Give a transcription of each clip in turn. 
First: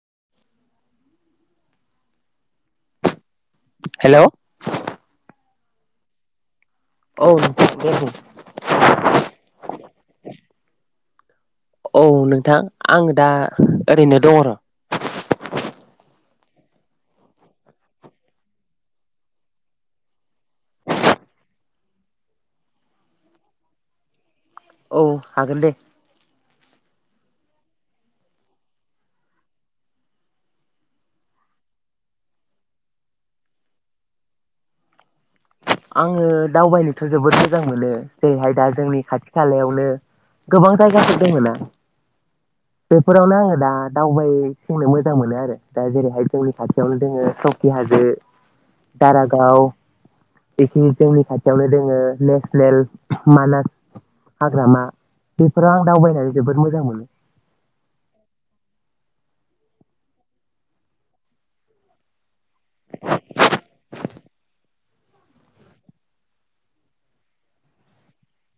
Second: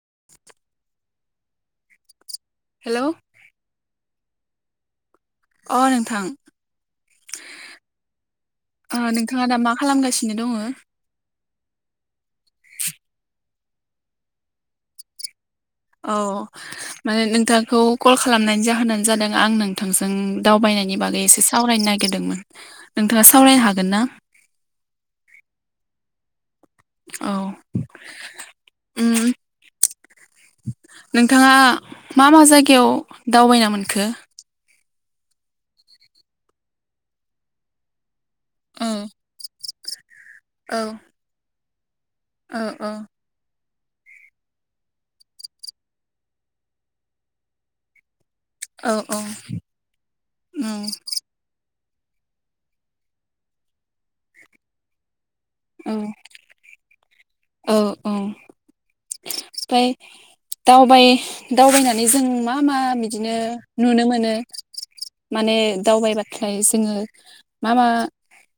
[inaudible] हेल' hello औ अ नोंथां। नोंथां दे बुं ओ नोंथाङा दा मा खालामगासिनो दङ'? औ नों थां आङो दा ओरैनो दङ' र' औ माने नोंथांखौ कल खालामनायनि जाहोनानो जादों आं नोंथांजों दावबायनायनि बागै एसे सावरायनो नागिरदोंमोन नोंथाङा सावरायनो हागोन ना? औ हागोन दे औ ओम नोंथाङा मा मा जायगायाव दावबायना मोनखो? आङो दावबायनोथ' जोबोद मोजां मोनो। जेरैहाय दा औ जोंनि खाथि खालायावनो [inaudible] गोबां औ जायगाफोर दङ' ना? औ औ बेफोरावनो आङो दा दावबाय थिंनो मोजां मोनो आरो दा जेरैहाय जोंनि खाथियावनो दोङो सकि हाजो औ औ औ बेखिनि जोंनि खाथिआव बो दङ नेसनेल मानास हाग्रामा बेफोराव आं औ दावबायनानै जोबोद मोजां मोनो ओमफाय दावबाय दावबायनानै जों मा मा बिदिनो नुनो मोनो माने दावबायबाथाय जोङो मा मा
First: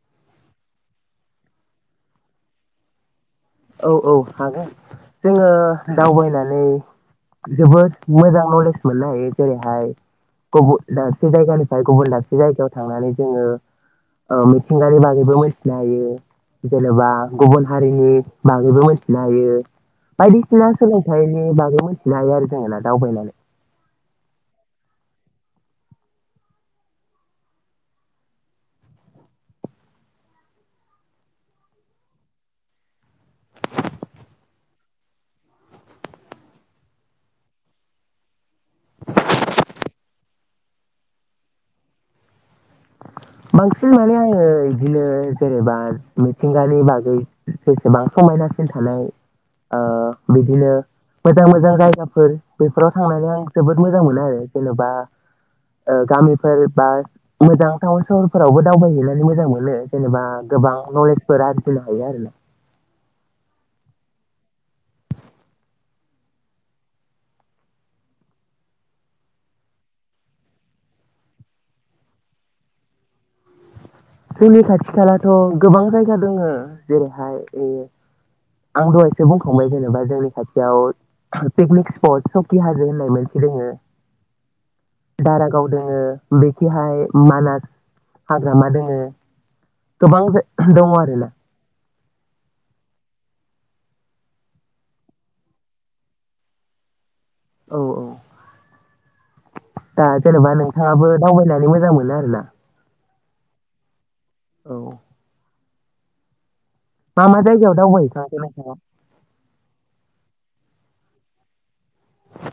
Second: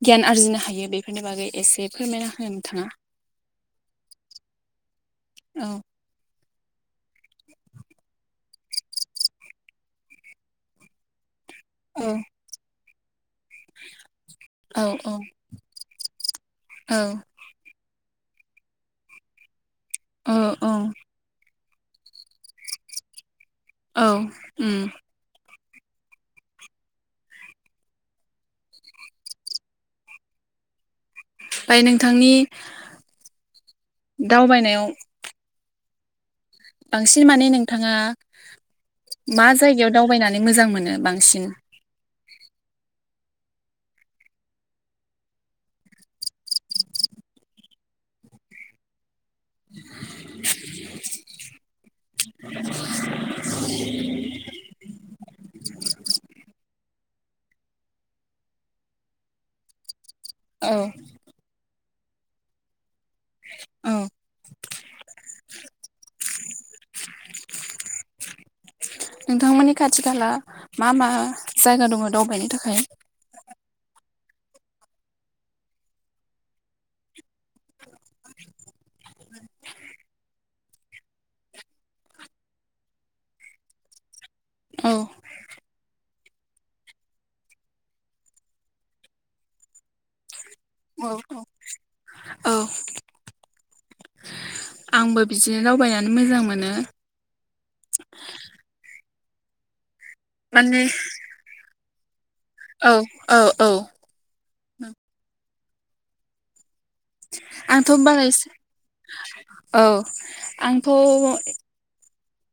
गियान आरजिनो हायो बेफोरनि बागै एसे फोरमायना हो नोंथाङा औ औ हागोन। जोङो औ दावबायना नै जोबोद मोजां नलेज मोननो हायो जेरैहाय गुबुन दाबसे जायगानि फाय औ गुबुन दाबसे जायगायाव थांनानै जोङो ओ औ मिथिंगानि बागैबो मिथिनो हायो औ जेनेबा गुबुन हारिनि बागैबो मोनथिनो हायो। औ औ बायदिसिना सोलोंथाइनि बागै मोनथिनो हायो आरो जोङो दावबायनानै। औ उम। ओमफाय नोंथांनि दावबायनायाव बांसिन माने नोंथाङा मा जायगायाव दावबायनानै मोजां मोनो बांसिन? बांसिन माने आङो बिदिनो जेनेबा मिथिंगानि बागै जेसेबां समायनासिन थानाय अ बिदिनो मोजां मोजां जायगाफोर बेफोराव थांनानै आं जोबोद मोजां मोनो आरो जेन'बा गामिफोर बा मोजां टाउन सरफोरावबो दावबायहैनानै मोजां मोनो। जेनेबा गोबां औ नलेजफोर आर जिनो हायो आरोना। औ। [inaudible] नोंथांमोननि खाथि खाला मा मा जायगा दङ दावबायनो थाखाय? जोंनि खाथि खालाथ' गोबां जायगा दङ जेरैहाय ओ आं दहायसो बुंखांबाय जेनेबा जोंनि खाथियाव पिकनिक स्पट सकि हाजो होननाय मोनसे दङो औ दारागाव दोङो बेखिहाय मानास हाग्रामा दङो। गोबां दङ औ आरोना। औ औ आंबो बिदिनो दावबायनानै मोजां मोनो। औ औ। दा जेनेबा माने नोंथाङाबो दावबायनानै मोजां मोनो [unintelligible] औ औ औ। औ। मा मा जायगायाव आंथ' बारा दावबायहैखांखो एसे नोंथांआ? औ आंथ'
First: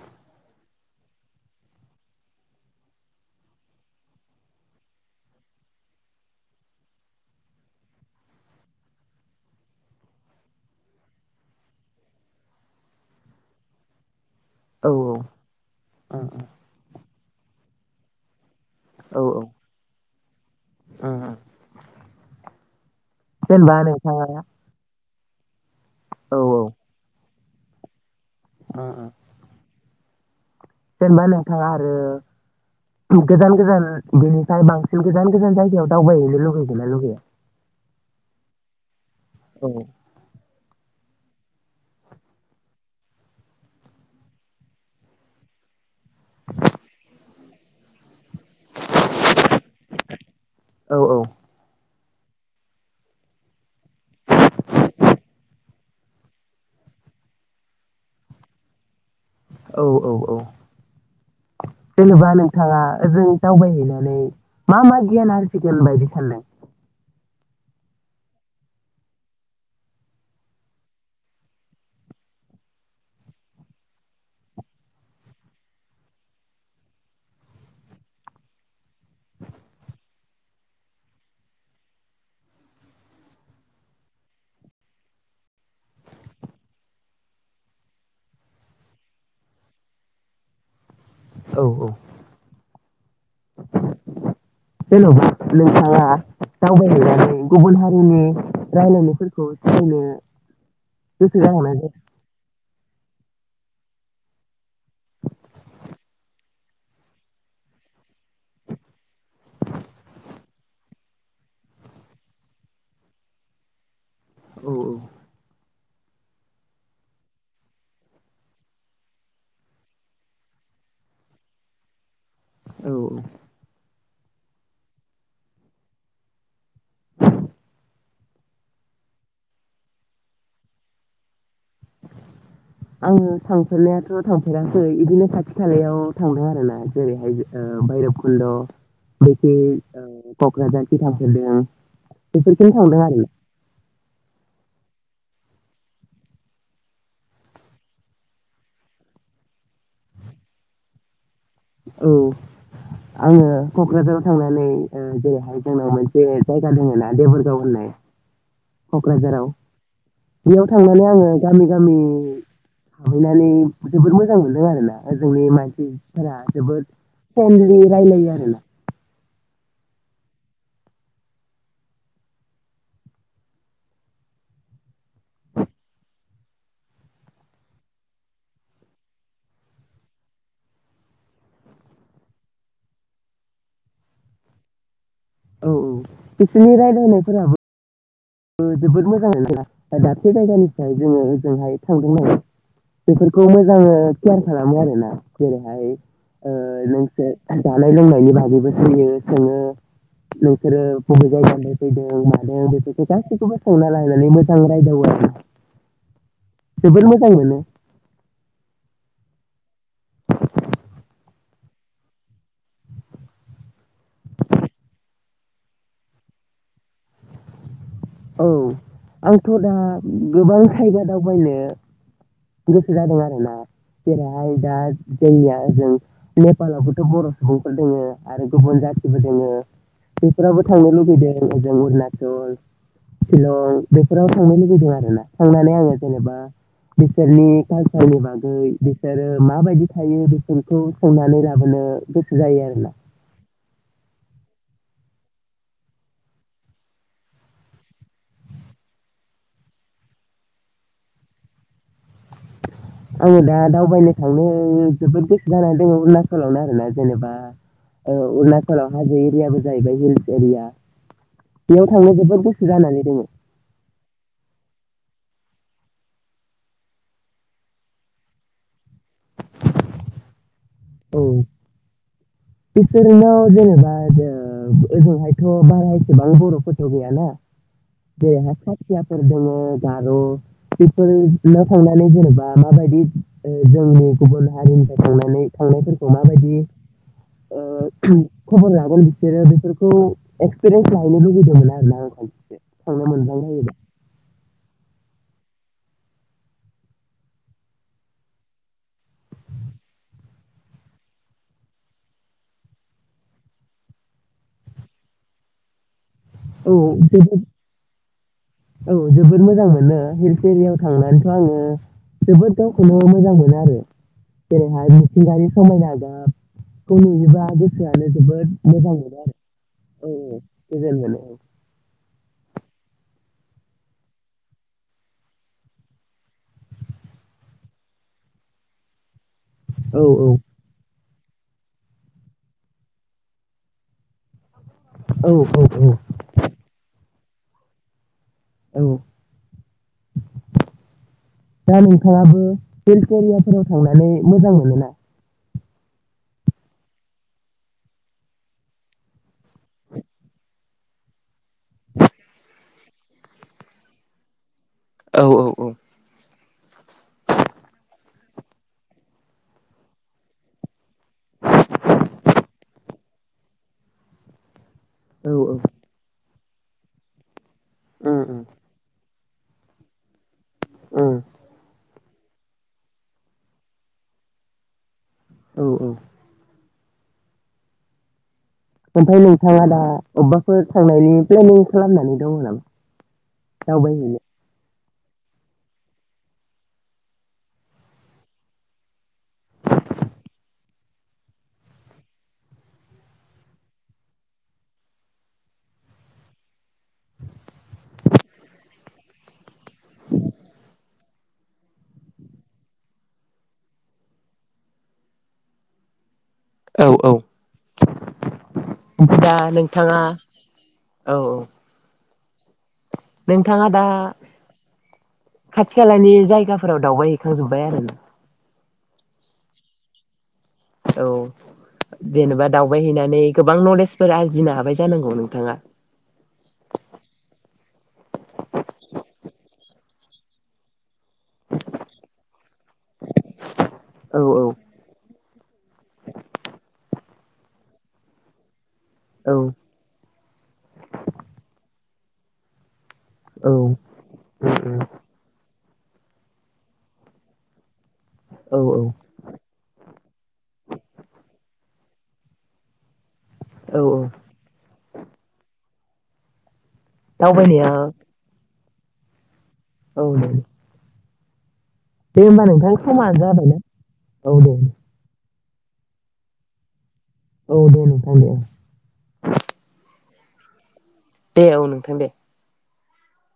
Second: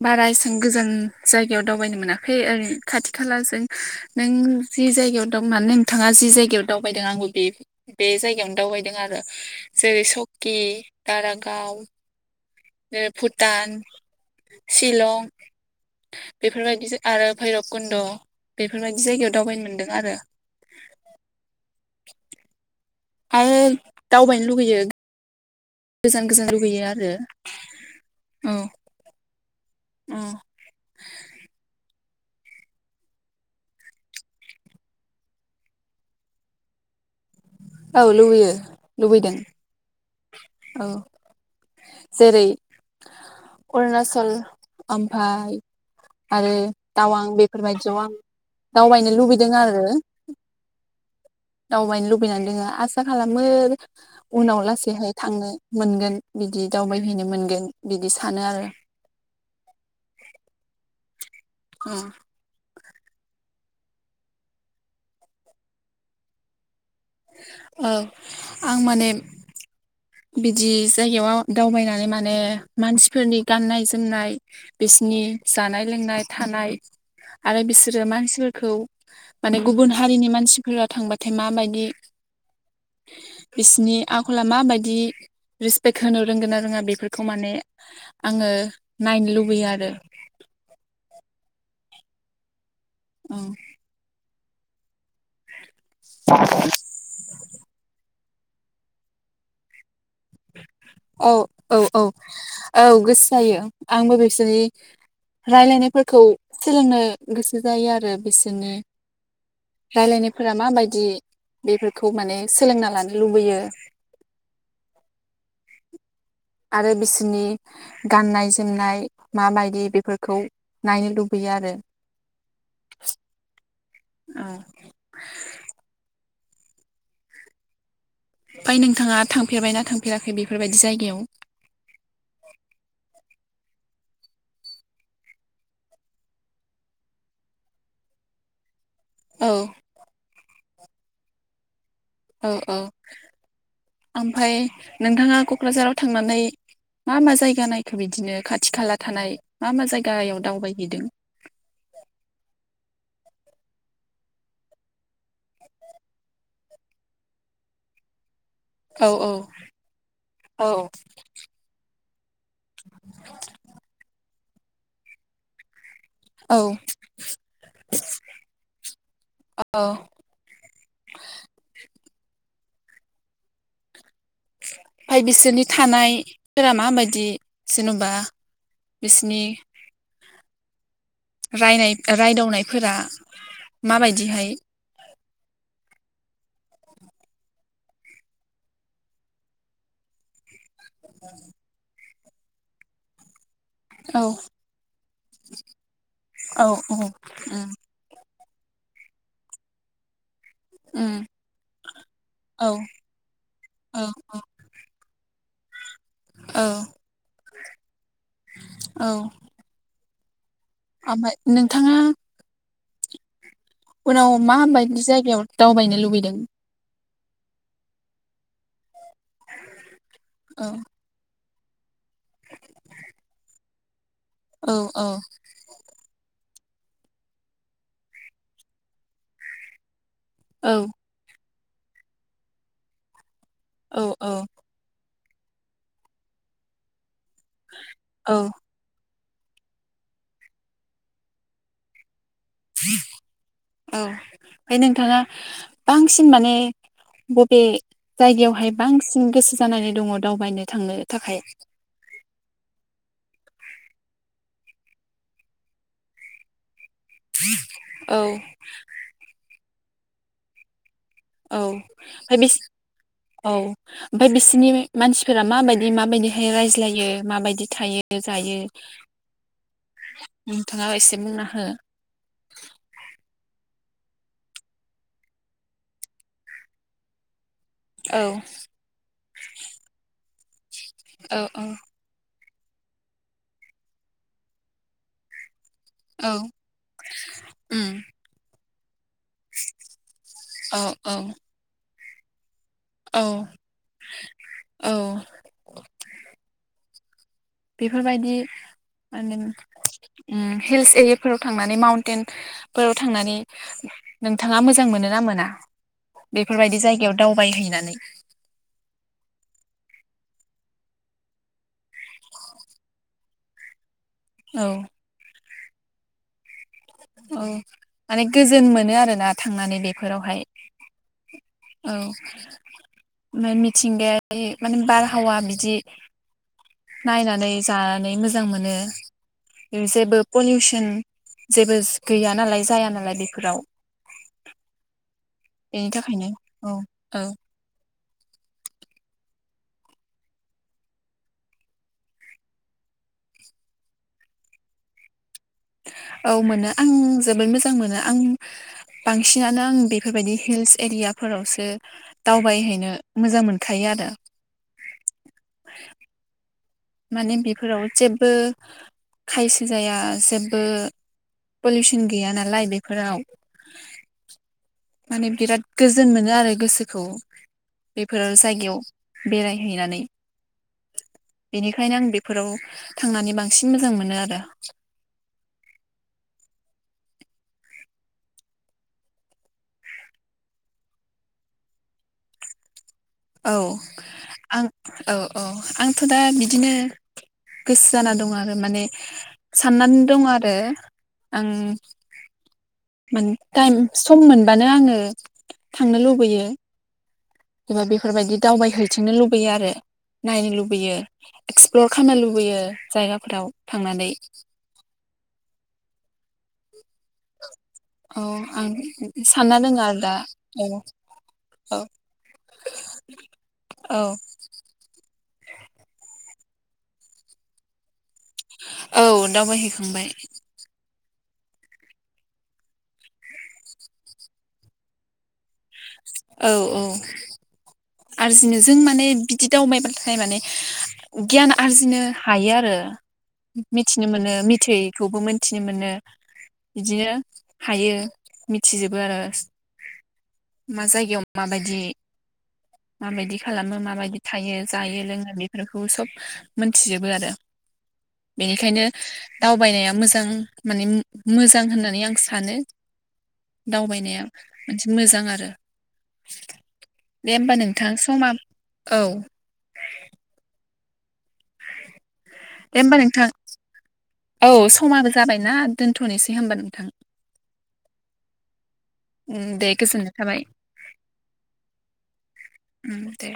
बारा एसेबां गोजान जायगायाव दावबायनो मोनाखै ओरै खाथि खालाजों नों जि जायगायाव दं माने नोंथाङा जि जायगायाव दावबायदों आंबो बे बे जायगायावनो दावबायदों आरो जेरै सकि दारागाव। बे भुटान। औ शिलं बेफोर बायदि आरो भैरब कुन्द'। बेफोर बायदि औ जायगायाव औ दावबायनो मोन्दों आरो। [unintelligible] आरो जेनेबा नोंथाङा दावबायनो लुगैयो। गोजान औ गोजान औ लुगैयो आरो। [inaudible] [unintelligible] उम। जेनबा नोंथां आरो गोजान गोजान बेनिफाय बांसिन गोजान गोजान जायगायाव दावबायहैनो लुगैगोना लुगैया? औ लुगैयो। लुगैदों। औ औ जेरै अरुणाचल ओमफाय आरो टावां बेफोरबायदियाव आं दावबायनो लुबैदों आरो औ दावबायनो लु बैनानै दोङो आसा खालामो उनाव लास बेहाय थांनो मोनगोन बिदि दावबायहैनो मोनगोन बिदि सानो आरो। औ औ औ। जेनेबा नोंथाङा ओजों दावबायहैनानै मा मा गियान आरजिगोन बायदि सानदों? औ आं माने बिदि जायगायाव आव दावबायनानै माने मानसिफोरनि गाननाय जोमनाय बिसिनि जानाय लोंनाय थानाय आरो बिसोरो मानसिफोरखौ माने गुबुन हारिनि मानसिफोरा थांबाथाय माबायदि बिसिनि आख'ला माबायद दि रेसपेक्ट होनो रोंगोना रोङा बेफोरखौ माने आङो नायनो लुबैयो आरो। औ औ। उम। जेन'बा नोंथाङा दावबायहैनानै गुबुन हारिनि रायलायनायफोरखौ [unintelligible] औ गोसो जागोना औ जाया? औ औ गोसो जायो। आंबो बिसोरनि रायलायनायफोरखौ सोलोंनो गोसो जायो आरो बिसोरनो रायलायनायफोरा माबायदि बेफोरखौ माने सोलोंना लानो लुबैयो। औ आरो बिसोरनि गाननाय जोमनाय माबायदि बेफोरखौ नायनो लुबैयो आरो। औ औ। औ। फाय नोंथाङा थांफेरबायना थांफेराखै बेफोरबायदि जायगायाव? आङो थांफेरनायाथ' थांफेराखै इदिनो खाथि खालायाव थांदों आरो ना जेरैहाय ओ भैरबकुन्द'। [unintelligible] औ ओ क'क्राझार [unintelligible] थांफेरदों औ बेफोरखिनो औ थांदों आरो ओमफाय नोंथाङा क'क्राझाराव थांनानै मा मा जायगा नायखो बिदिनो खाथि खाला थानाय मा मा जायगायाव दावबायहैदों? औ आङो क'क्राझाराव थांनानै ओ जेरैहाय जोंनाव मोनसे जायगा दोङो ना देबोरगाव होननाय औ औ क'क्राझाराव औ बेयाव थांनानै आङो गामि गामि हाबैनानै जोबोर मो जां मोनदों आरो ना ओजोंनि मानसिफोरा औ जोबोद [unintelligible] रायलायो आरोना [unintelligible] फाय बिसोरनि थानायफोरा माबायदि जेन'बा बिसनि रायनाय रायदावनायफोरा माबायदिहाय औ औ बिसोरनि रायलायनायफोराबो ओ जोबोद मोजां [unintelligible] दाबसे जायगानि ओ जोङो जोंहाय थां बेफोर [unintelligible] मोजाङै औ केयार खालामो आरोना जेरैहाय ओ औ औ नोंसोर जानाय लोंनायनि बागै बो सोयो सोङो नोंसोरो उम बबे जायगानिफ्राय फैदोंमादों औ बेफोरखौ गासैखौबो सोंना औ लानानै मोजां रायदावो आरो औ जोबोर मोजां मोनो औ आमबारि नोंथाङा उनाव माबायदि जायगायाव दावबायनो लुबैदों? औ आंथ' दा गोबां औ जायगा दावबायनो गोसो जादों आरो ना जेरैहाय दा औ औ जोंनिया होजों नेपालावबोथ' बर' सुबुंफोर दोङो आरो गुबुन जाथिबो दोङो बेफोराबो औ थांनो लुुबैदों फोरजों उरणाचल सिलं औ बेफोराव औ थांनो लुबैदों आरो ना। थांनानै आंङो जेनेबा बिसोरनि कालसारनि बागै बिसोरो माबायदि थायो बेफोरखौ सोंनानै लाबोनो गोसो जायो आरो ना औ। ओमफ्राय नोंथाङा बांसिन माने बबे जायगायावहाय बांसिन गोसो जानानै दङ दावबायनो थांनो थाखाय? आङो दा दावबायनो थांनो जोबोद गोसो जानानै दङ अरुणाचलावनो आरोना। जेनेबा, औ अरुणाचलाव हाजो एरियाबो जाहैबाय हिल्स एरिया औ बेयाव थांनो जोबोद गोसो जानानै दङो। ओमफाय बिसोरनि मानसिफोरा माबायदि माबायदिहाय रायज्लायो माबायदि थायो जायो? नोंथाङा एसे औ बुंना हो बिसोरनो जेनेबा आरो ओजोंहायथ' बारा एसेबां बर'फोरथ' गैयाना औ बेहाय खासियाफोर दङ गार बेफोर औ नाव औ थांनानै जेनेबा माबायदि जोंनि गुबुन हारिनिफ्राय थांनानै थांनायफोरखौ औ माबायदि उम ओ गुबुन लाबो होनदों बिसोरो बेफोरखौ औ एक्सपिरियेन्स औ लाहैनो लुुबैदोंमोन आरो ना आंनो औ मोनजालायो दा। औ बेफोरबायदि माने हिल्स एरियाफोराव थांनानै माउन्टेनफोराव थांनानै नोंथाङा मोजां मोनो ना मोना? औ बेफोरबायदि जायगायाव जोबोद दावबायहैनानै औ जोबोद मोजां मोनो हिल्स एरियाव थांनानैथ' आङो जोबोद गावखौनो मोजां मोनो आरो। औ जेरै हाय मिथिं गारि समायना जा खौ औ हैयोबा गोसोआनो माने जोबोद गोजोन मोजां मोनो आरोना आरो थांनानै औ औ बेफोरावहाय गोजोन मोनो। औ ओमफ्राय मिथिंगायारि माने बारहावा बिदि नायनानै जानानै मोजां मोनो। औ औ जेबो पलिउसन जेबो गैया नालाय जाया नालाय बेफोराव औ औ बेनि थाखायनो औ। औ। औ दा नोंथाङाबो हिल्स एरियाफोराव थांनानै मोजां मोनोना? औ मोनो आं जोबोद मोजां मोनो आं बांसिनानो आं बेफोरबायदि हिल्स एरियाफोरावसो दावबायहैनो मोजां मोनखायो आरो। औ औ औ। माने बेफोराव जेब ओ खायसे जाया जेबो पलिउसन गैया नालाय बेफोराव [inaudible] माने औ औ बिराद गोजोन मोनो आरो गोसोखौ उम बेफोर जायगायाव बेरायहैनानै ओम बेनिखायनो आं बेफोराव थांनानै बांसिन मोजां मोनो आरो औ औ ओमफ्राय नोंथाङा दा अबेबाफोर थांनायनि प्लेनिं खालामनानै दङ नामा औ दावबायहैनो? आं औ औ आंथ' दा बिदिनो गोसो जाना दं आरो माने साननानै दङ आरो आं माने टाइम सम मोनबानो आङो थांनो लुबैयो एबा बेफोरबायदि दावबायहैथिंनो लुबैयो आरो नायनो लुबैयो एक्सप्लर खालामनो लुबैयो जायगाफोराव थांनानै औ औ औ आं दा सानना दङ नोंथाङा आरो दा औ औ नोंथाङा दा औ खाथि खालानि जायगा फोराव दावबाय हैखांजोब्बाय आरो ना औ दावबायहैखांबाय औ जेनेबा दावबायहैनानै गोबां नलेजफोर आरजिनो हाबाय जानांगौ नोंथाङा औ औ आरजिनो जों माने बिदि दावबायब्लााथाय माने गियान आरजिनो हायो आरो मिथिनो औ मोनो औ मिथयैखौबोमोन मिथिनो मोनो बिदिनो हायो थिजोबो आरो औ मा जायगायाव माबायदि माबायदि औ उम खालामो माबायदि थायो उम जायो लोङो बे बेफोरखौ सब मिथिजोबो आरो औ बेनिखायनो दावबायनाया मोजां माने मोजां होननानै होननानै आं सानो औ औ दावबायनाया मोनसे मोजां आरो [inaudible] दाव बोनया [inaudible] मा औ [inaudible] औ दे होमबा नोंथां दे होमबा समा नोंथां जाबाय न औ देे [inaudible] ना दोनथ'नोसै होमबा नोंथां? औ दे नोंथां दे [inaudible] उम दे गोजोननाय थाबाय दे औ नोंथां दे उम दे